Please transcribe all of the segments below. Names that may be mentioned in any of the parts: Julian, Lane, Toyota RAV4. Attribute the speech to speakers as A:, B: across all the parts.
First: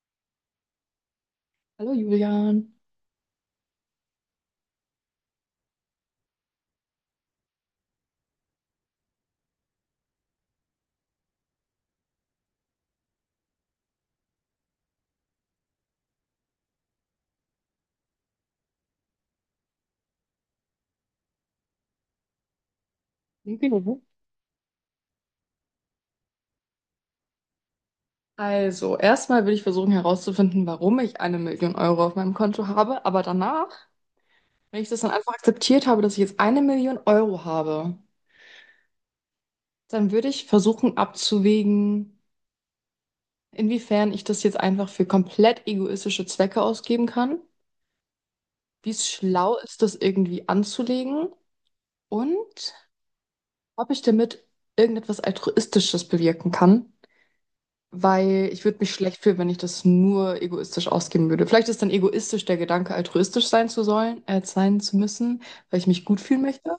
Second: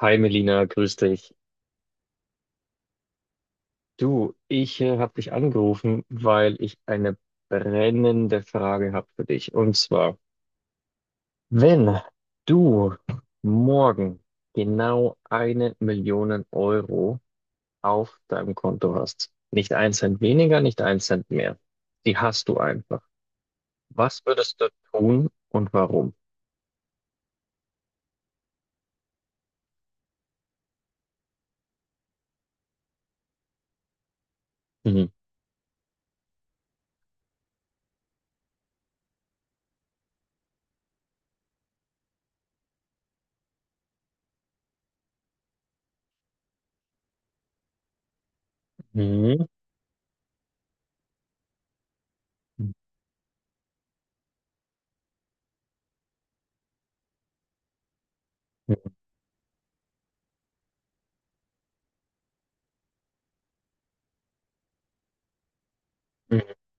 A: Hi Melina, grüß dich.
B: Hallo Julian.
A: Du, ich habe dich angerufen, weil ich eine brennende Frage habe für dich. Und zwar, wenn du morgen genau eine Million Euro auf deinem Konto hast, nicht ein Cent weniger, nicht ein Cent mehr, die hast du einfach.
B: Mhm.
A: Was würdest du tun und warum?
B: Also, erstmal will ich versuchen herauszufinden, warum ich eine Million Euro auf meinem Konto habe, aber danach, wenn ich das dann
A: Mhm.
B: einfach akzeptiert habe, dass ich jetzt eine Million Euro habe, dann würde ich versuchen abzuwägen, inwiefern ich das jetzt einfach für komplett egoistische Zwecke ausgeben kann, wie es
A: Mhm.
B: schlau ist, das irgendwie anzulegen und ob ich damit irgendetwas Altruistisches bewirken kann. Weil ich würde mich schlecht fühlen, wenn ich das nur egoistisch ausgeben würde. Vielleicht ist dann egoistisch der Gedanke, altruistisch sein zu sollen, sein zu müssen, weil ich mich gut fühlen möchte.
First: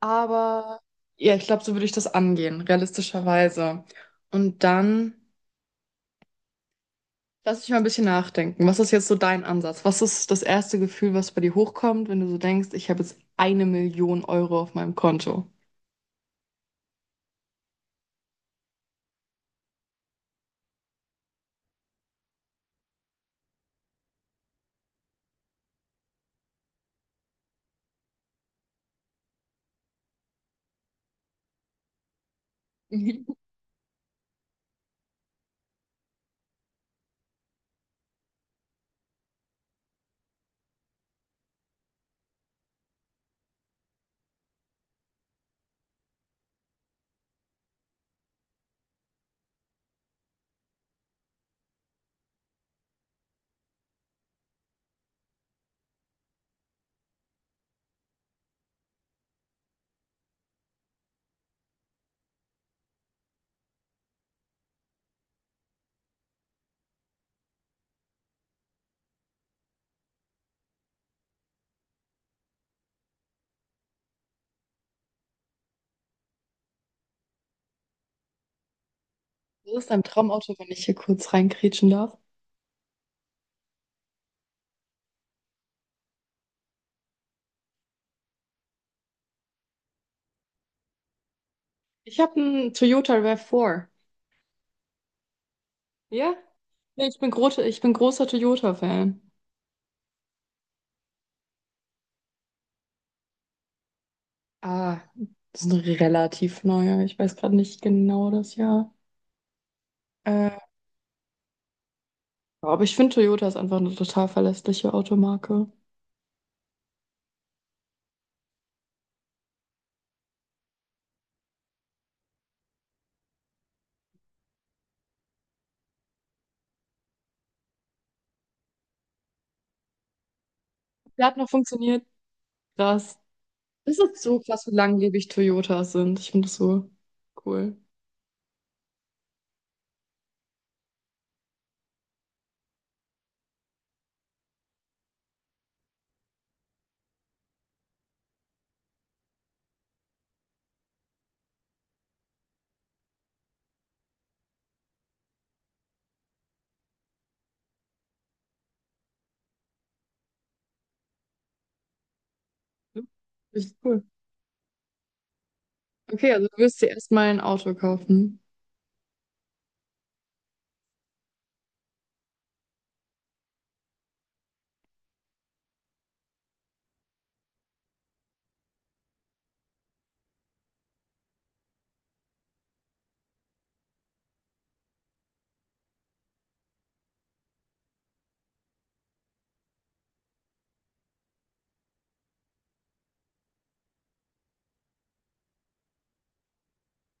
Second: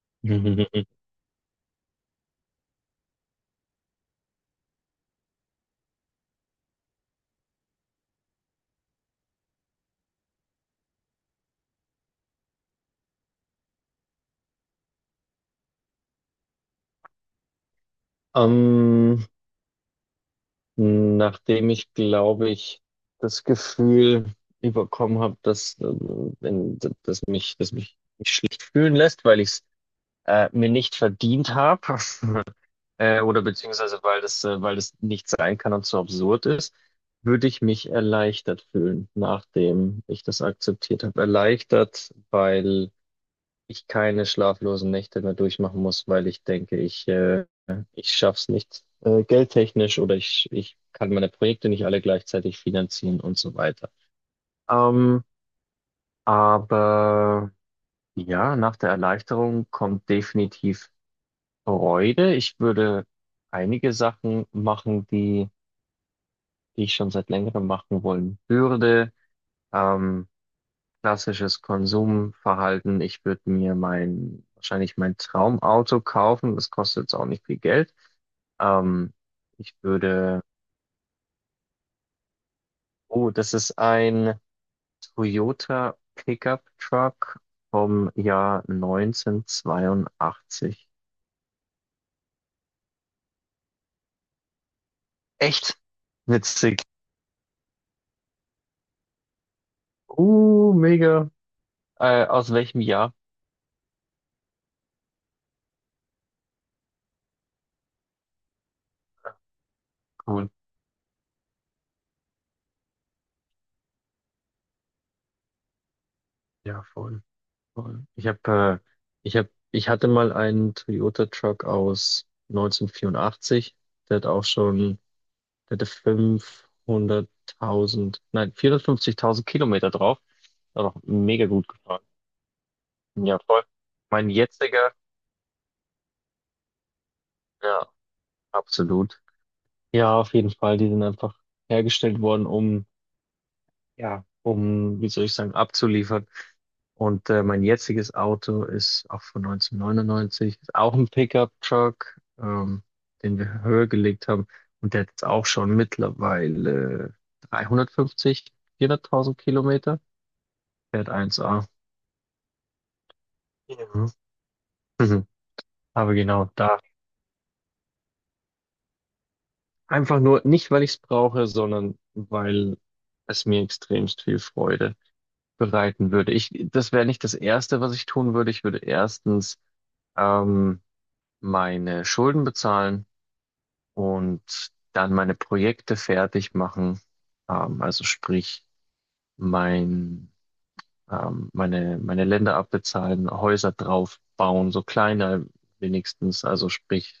B: Aber ja, ich glaube, so würde ich das angehen, realistischerweise. Und dann lass ich mal ein bisschen nachdenken. Was ist jetzt so dein Ansatz? Was ist das erste Gefühl, was bei dir hochkommt, wenn du so denkst, ich habe jetzt eine Million Euro auf meinem Konto?
A: Ähm, Nachdem ich, glaube ich, das Gefühl überkommen habe, dass mich nicht schlecht fühlen lässt, weil ich es mir nicht verdient habe,
B: Mhm.
A: oder beziehungsweise weil das nicht sein kann und so absurd ist, würde ich mich erleichtert fühlen, nachdem ich das akzeptiert habe. Erleichtert, weil ich keine schlaflosen Nächte mehr durchmachen muss, weil ich denke, ich schaff's nicht geldtechnisch, oder ich kann meine Projekte nicht alle gleichzeitig finanzieren und so weiter. Ähm, aber ja, nach der Erleichterung kommt definitiv Freude. Ich würde einige Sachen machen, die ich schon seit längerem machen wollen würde. Ähm, Klassisches Konsumverhalten. Ich würde mir wahrscheinlich mein Traumauto kaufen. Das kostet jetzt auch nicht viel Geld. Ähm, ich
B: Was ist dein
A: würde,
B: Traumauto, wenn ich hier kurz reinkrätschen darf?
A: oh, das ist ein Toyota Pickup Truck vom Jahr 1982.
B: Ich habe einen Toyota RAV4.
A: Echt
B: Ja?
A: witzig.
B: Nee, ich bin großer Toyota-Fan.
A: Mega. Aus welchem Jahr?
B: Ah, das ist ein relativ neuer. Ich weiß gerade nicht genau das Jahr.
A: Cool.
B: Äh, aber ich finde, Toyota ist einfach eine total verlässliche Automarke.
A: Ja, voll. Voll. Ich habe, ich hab, ich hatte mal einen Toyota Truck aus 1984. Der hat auch schon, der hatte 500.000, nein, 450.000 Kilometer drauf. Hat auch
B: Der hat
A: mega
B: noch
A: gut gefahren.
B: funktioniert. Krass.
A: Ja, voll.
B: Das ist
A: Mein
B: so krass, wie
A: jetziger,
B: langlebig Toyotas sind. Ich finde das so cool.
A: ja, absolut. Ja, auf jeden Fall. Die sind einfach hergestellt worden, um, ja, um, wie soll ich sagen, abzuliefern. Und mein jetziges Auto ist auch von 1999, ist auch ein Pickup-Truck, den wir höher gelegt haben. Und der hat jetzt auch schon mittlerweile 350, 400.000 Kilometer. Fährt eins a.
B: Richtig cool.
A: Mhm. Mhm. Aber
B: Okay, also
A: genau
B: du
A: da.
B: wirst dir erstmal ein Auto kaufen.
A: Einfach nur nicht, weil ich es brauche, sondern weil es mir extremst viel Freude bereiten würde. Ich, das wäre nicht das Erste, was ich tun würde. Ich würde erstens ähm, meine Schulden bezahlen und dann meine Projekte fertig machen. Also sprich, mein, meine Länder abbezahlen, Häuser draufbauen, so kleine wenigstens. Also sprich,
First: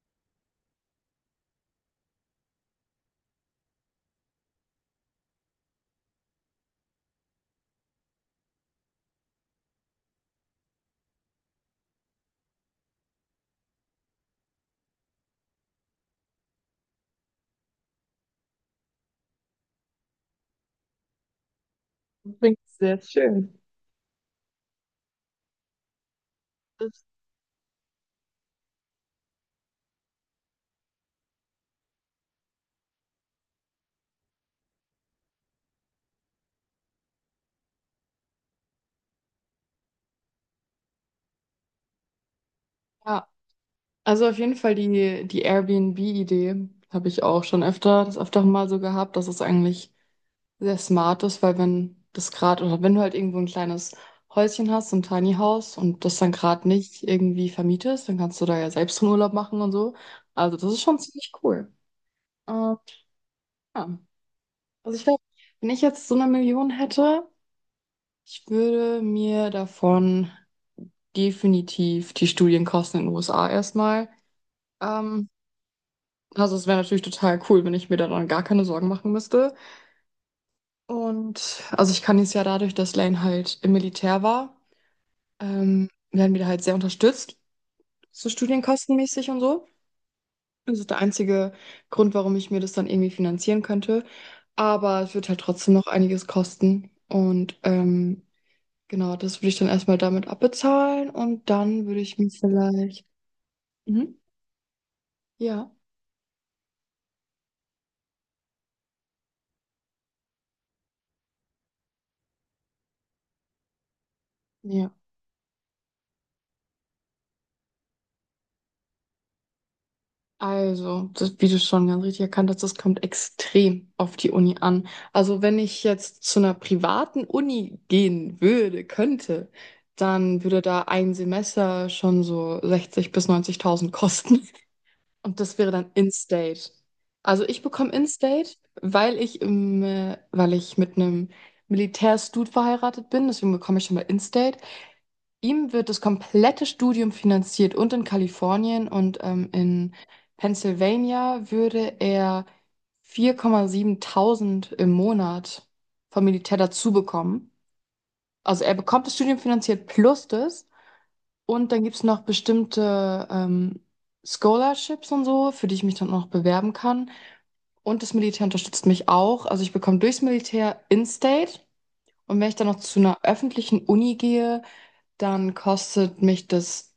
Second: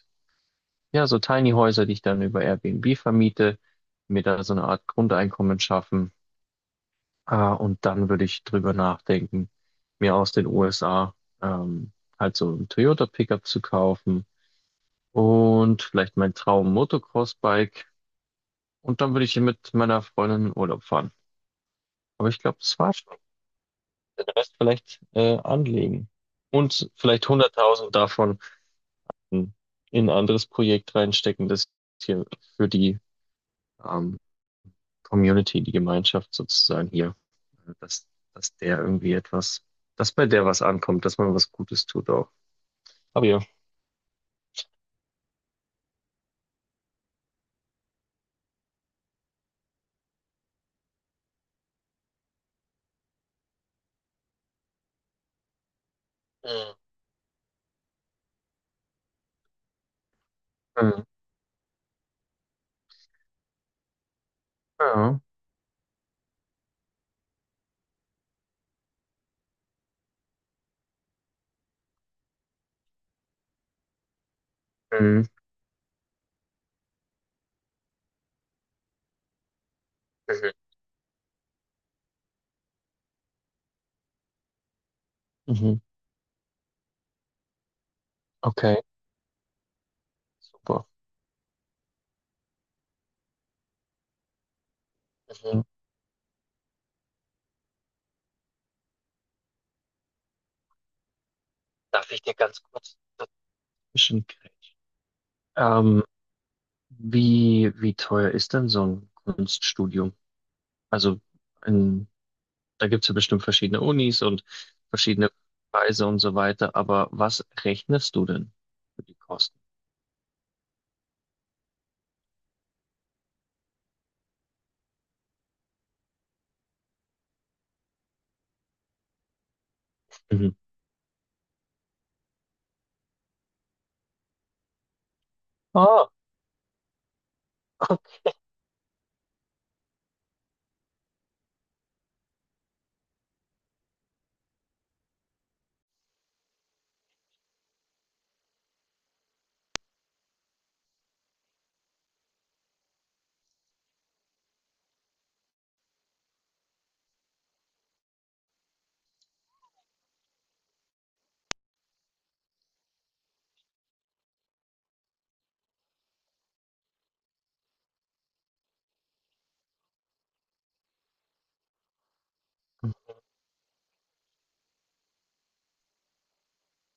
A: ja, so Tiny Häuser, die ich dann über Airbnb vermiete, mir da so eine Art Grundeinkommen schaffen. Und dann würde ich drüber nachdenken, mir aus den USA ähm, halt so ein Toyota Pickup zu kaufen. Und vielleicht mein Traum Motocross-Bike. Und dann würde ich hier mit meiner Freundin in Urlaub fahren. Aber
B: Das
A: ich glaube,
B: klingt
A: das war's
B: sehr
A: schon.
B: schön.
A: Den Rest vielleicht anlegen. Und
B: Das,
A: vielleicht 100.000 davon in in ein anderes Projekt reinstecken, das hier für die ähm, Community, die Gemeinschaft sozusagen hier, äh, dass, dass der irgendwie etwas, dass bei der was ankommt, dass man was Gutes tut auch. Aber
B: ja.
A: ja.
B: Also auf jeden Fall die Airbnb-Idee habe ich auch schon öfter, das öfter mal so gehabt, dass es eigentlich sehr smart ist, weil wenn das gerade, oder wenn du halt irgendwo ein kleines Häuschen hast, so ein Tiny House und das dann gerade
A: Mhm.
B: nicht irgendwie vermietest, dann kannst du da ja selbst einen Urlaub machen und so. Also das ist schon
A: Mhm.
B: ziemlich cool. Ähm, ja. Also ich
A: Ja.
B: glaube, wenn ich jetzt so eine Million hätte, ich würde mir davon definitiv die Studienkosten in den USA erstmal
A: Mhm.
B: ähm, Also, es wäre natürlich total cool, wenn ich mir da dann gar keine Sorgen machen müsste.
A: Mhm.
B: Und also ich kann jetzt ja dadurch, dass Lane halt im Militär war,
A: Mhm.
B: werden wir da halt sehr unterstützt, so
A: Okay,
B: studienkostenmäßig und so. Das
A: super.
B: ist der einzige Grund, warum ich mir das dann irgendwie finanzieren könnte. Aber es wird halt
A: Mhm.
B: trotzdem noch einiges kosten. Und genau, das würde ich dann erstmal damit abbezahlen und dann würde
A: Darf
B: ich
A: ich dir
B: mich
A: ganz kurz
B: vielleicht. Mhm.
A: dazwischen?
B: Ja.
A: Ähm, wie teuer ist denn so ein Kunststudium? Also in, da gibt es ja bestimmt verschiedene Unis und
B: Ja.
A: verschiedene Preise und so weiter, aber was rechnest du denn für die Kosten?
B: Also, das, wie du schon ganz richtig erkannt hast, das kommt extrem auf die Uni an. Also, wenn ich jetzt zu einer privaten Uni gehen würde, dann
A: Mhm.
B: würde da ein Semester schon so 60.000 bis 90.000 kosten. Und das wäre dann
A: Ah,
B: In-State. Also, ich bekomme
A: okay.
B: In-State, weil ich mit einem Militärstud verheiratet bin. Deswegen bekomme ich schon mal In-State. Ihm wird das komplette Studium finanziert und in Kalifornien und in Pennsylvania würde er 4,7.000 im Monat vom Militär dazu bekommen. Also er bekommt das Studium finanziert plus das und dann gibt es noch bestimmte Scholarships und so, für die ich mich dann auch noch bewerben kann. Und das Militär unterstützt mich auch. Also ich bekomme durchs Militär in-state und wenn ich dann noch zu einer öffentlichen Uni gehe, dann kostet mich das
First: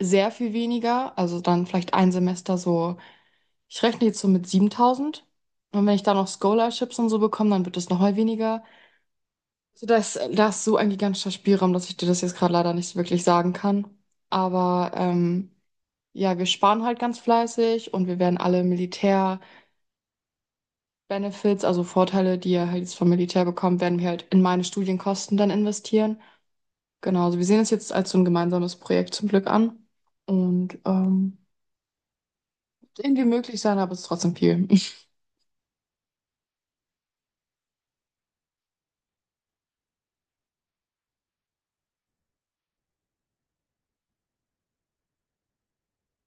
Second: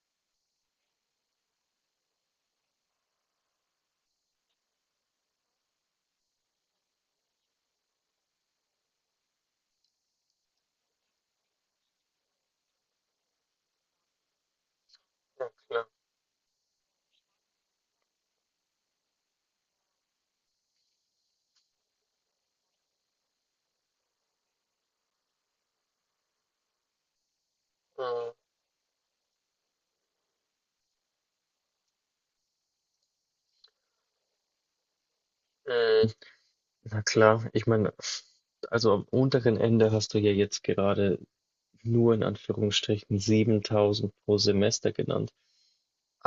B: sehr viel weniger. Also dann vielleicht ein Semester so, ich rechne jetzt so mit 7000. Und wenn ich da noch Scholarships und so bekomme, dann wird es noch mal weniger. So, da ist so ein gigantischer Spielraum, dass ich dir das jetzt gerade leider nicht wirklich sagen kann. Aber
A: Na
B: ja, wir sparen halt ganz fleißig und wir werden alle Militär-Benefits, also Vorteile, die ihr halt jetzt vom Militär bekommt, werden wir halt in meine Studienkosten dann investieren. Genau, also wir sehen es jetzt als so ein
A: klar.
B: gemeinsames Projekt zum Glück an. Und irgendwie möglich sein, aber es ist trotzdem viel.
A: Äh, äh, Na klar, ich meine, also am unteren Ende hast du ja jetzt gerade nur in Anführungsstrichen 7.000 pro Semester genannt.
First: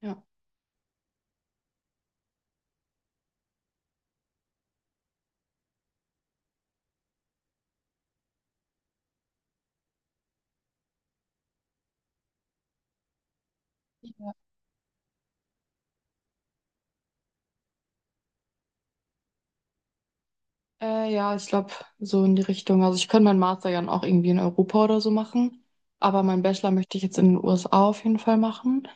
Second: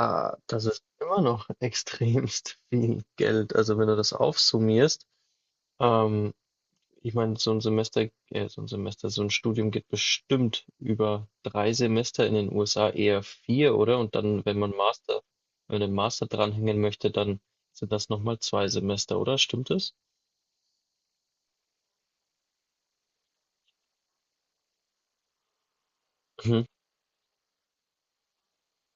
B: Ja,
A: das ist immer noch extremst viel Geld. Also wenn du das aufsummierst, Ähm, ich meine, so ein Studium geht bestimmt über drei Semester in den USA, eher vier, oder? Und dann, wenn man einen Master dranhängen möchte, dann sind das nochmal zwei Semester, oder? Stimmt es?
B: ja, ich glaube, so in die Richtung. Also ich könnte meinen Master ja auch irgendwie in Europa oder so machen. Aber meinen
A: Mhm.
B: Bachelor möchte ich jetzt in den USA auf jeden Fall machen.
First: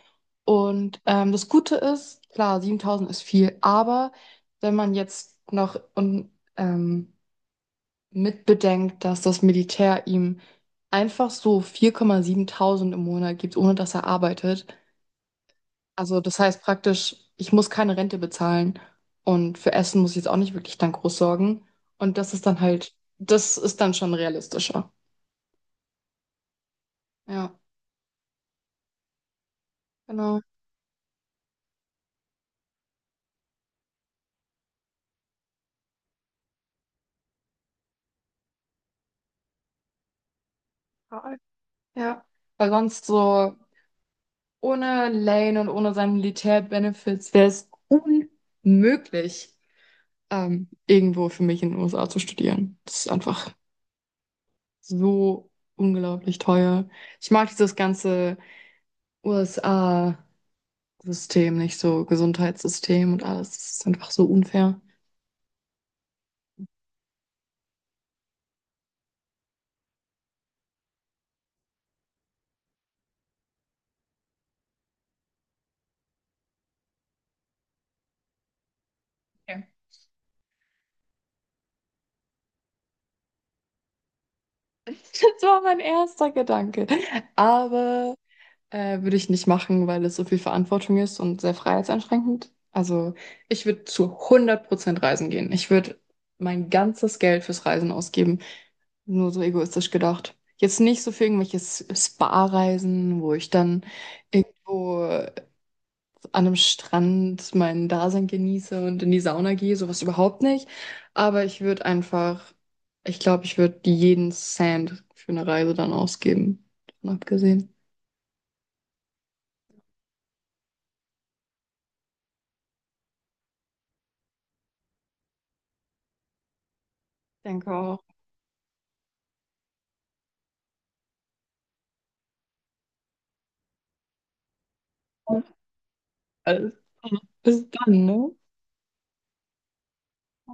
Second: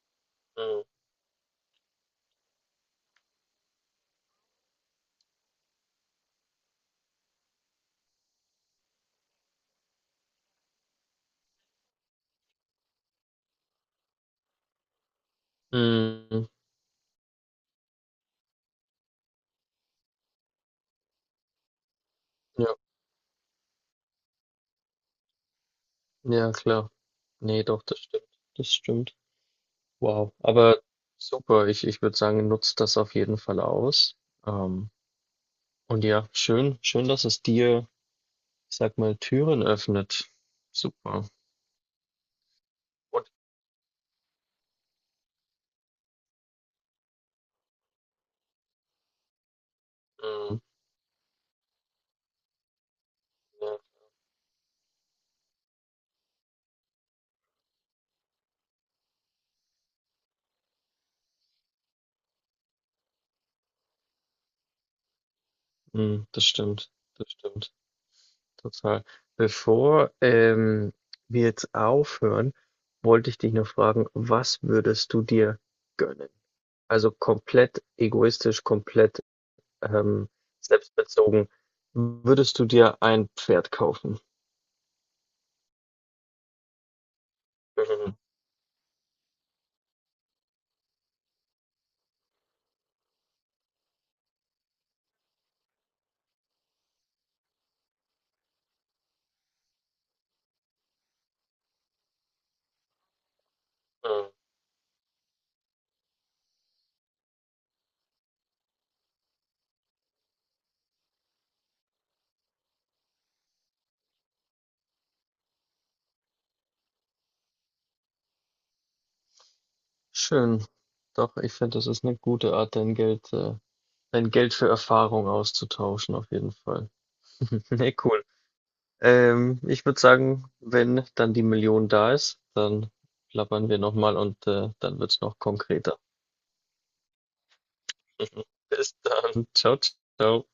A: Mhm.
B: Und das Gute ist, klar, 7.000 ist viel, aber wenn man jetzt noch ähm, mitbedenkt, dass das Militär ihm einfach so 4,7 im Monat gibt, ohne dass er arbeitet. Also das
A: Mhm.
B: heißt praktisch, ich muss keine Rente bezahlen und für Essen muss ich jetzt auch nicht wirklich dann groß sorgen. Und das ist dann
A: Ja,
B: halt, das ist dann schon realistischer.
A: ja, klar.
B: Ja,
A: Nee, doch, das stimmt. Das stimmt. Wow.
B: genau.
A: Aber super, ich würde sagen, nutzt das auf jeden Fall aus. Ähm, und ja, schön, schön, dass es dir, ich sag mal, Türen öffnet. Super.
B: Total. Ja. Weil sonst so ohne Lane und ohne seine Militär-Benefits wäre es unmöglich,
A: Mhm.
B: irgendwo für mich in den USA zu studieren. Das ist einfach
A: Ja.
B: so unglaublich teuer. Ich mag dieses ganze USA. System, nicht so Gesundheitssystem und alles. Das ist einfach so unfair.
A: Mhm. Das stimmt, total. Bevor wir jetzt aufhören, wollte ich dich noch fragen, was würdest du dir gönnen? Also komplett egoistisch, komplett
B: Okay.
A: ähm, selbstbezogen, würdest du dir ein Pferd kaufen?
B: Das war mein erster Gedanke. Aber
A: Mhm.
B: würde ich nicht machen, weil es so viel Verantwortung ist und sehr freiheitseinschränkend. Also ich würde zu 100% reisen gehen. Ich würde mein ganzes Geld fürs Reisen ausgeben. Nur so egoistisch gedacht. Jetzt nicht so für irgendwelche Spa-Reisen, wo ich dann
A: Mhm.
B: irgendwo an einem Strand mein Dasein genieße und in die Sauna gehe, sowas überhaupt nicht. Aber ich würde einfach, ich glaube, ich würde jeden Cent für eine Reise dann ausgeben. Davon abgesehen.
A: Schön. Doch, ich finde, das ist eine gute Art, dein Geld für Erfahrung auszutauschen, auf jeden Fall.
B: Denke
A: Ne,
B: auch.
A: cool. Ich würde sagen, wenn dann die Million da ist, dann plappern wir nochmal und dann wird's noch konkreter.
B: Alles klar. Bis dann, ne?
A: Bis dann. Ciao, ciao.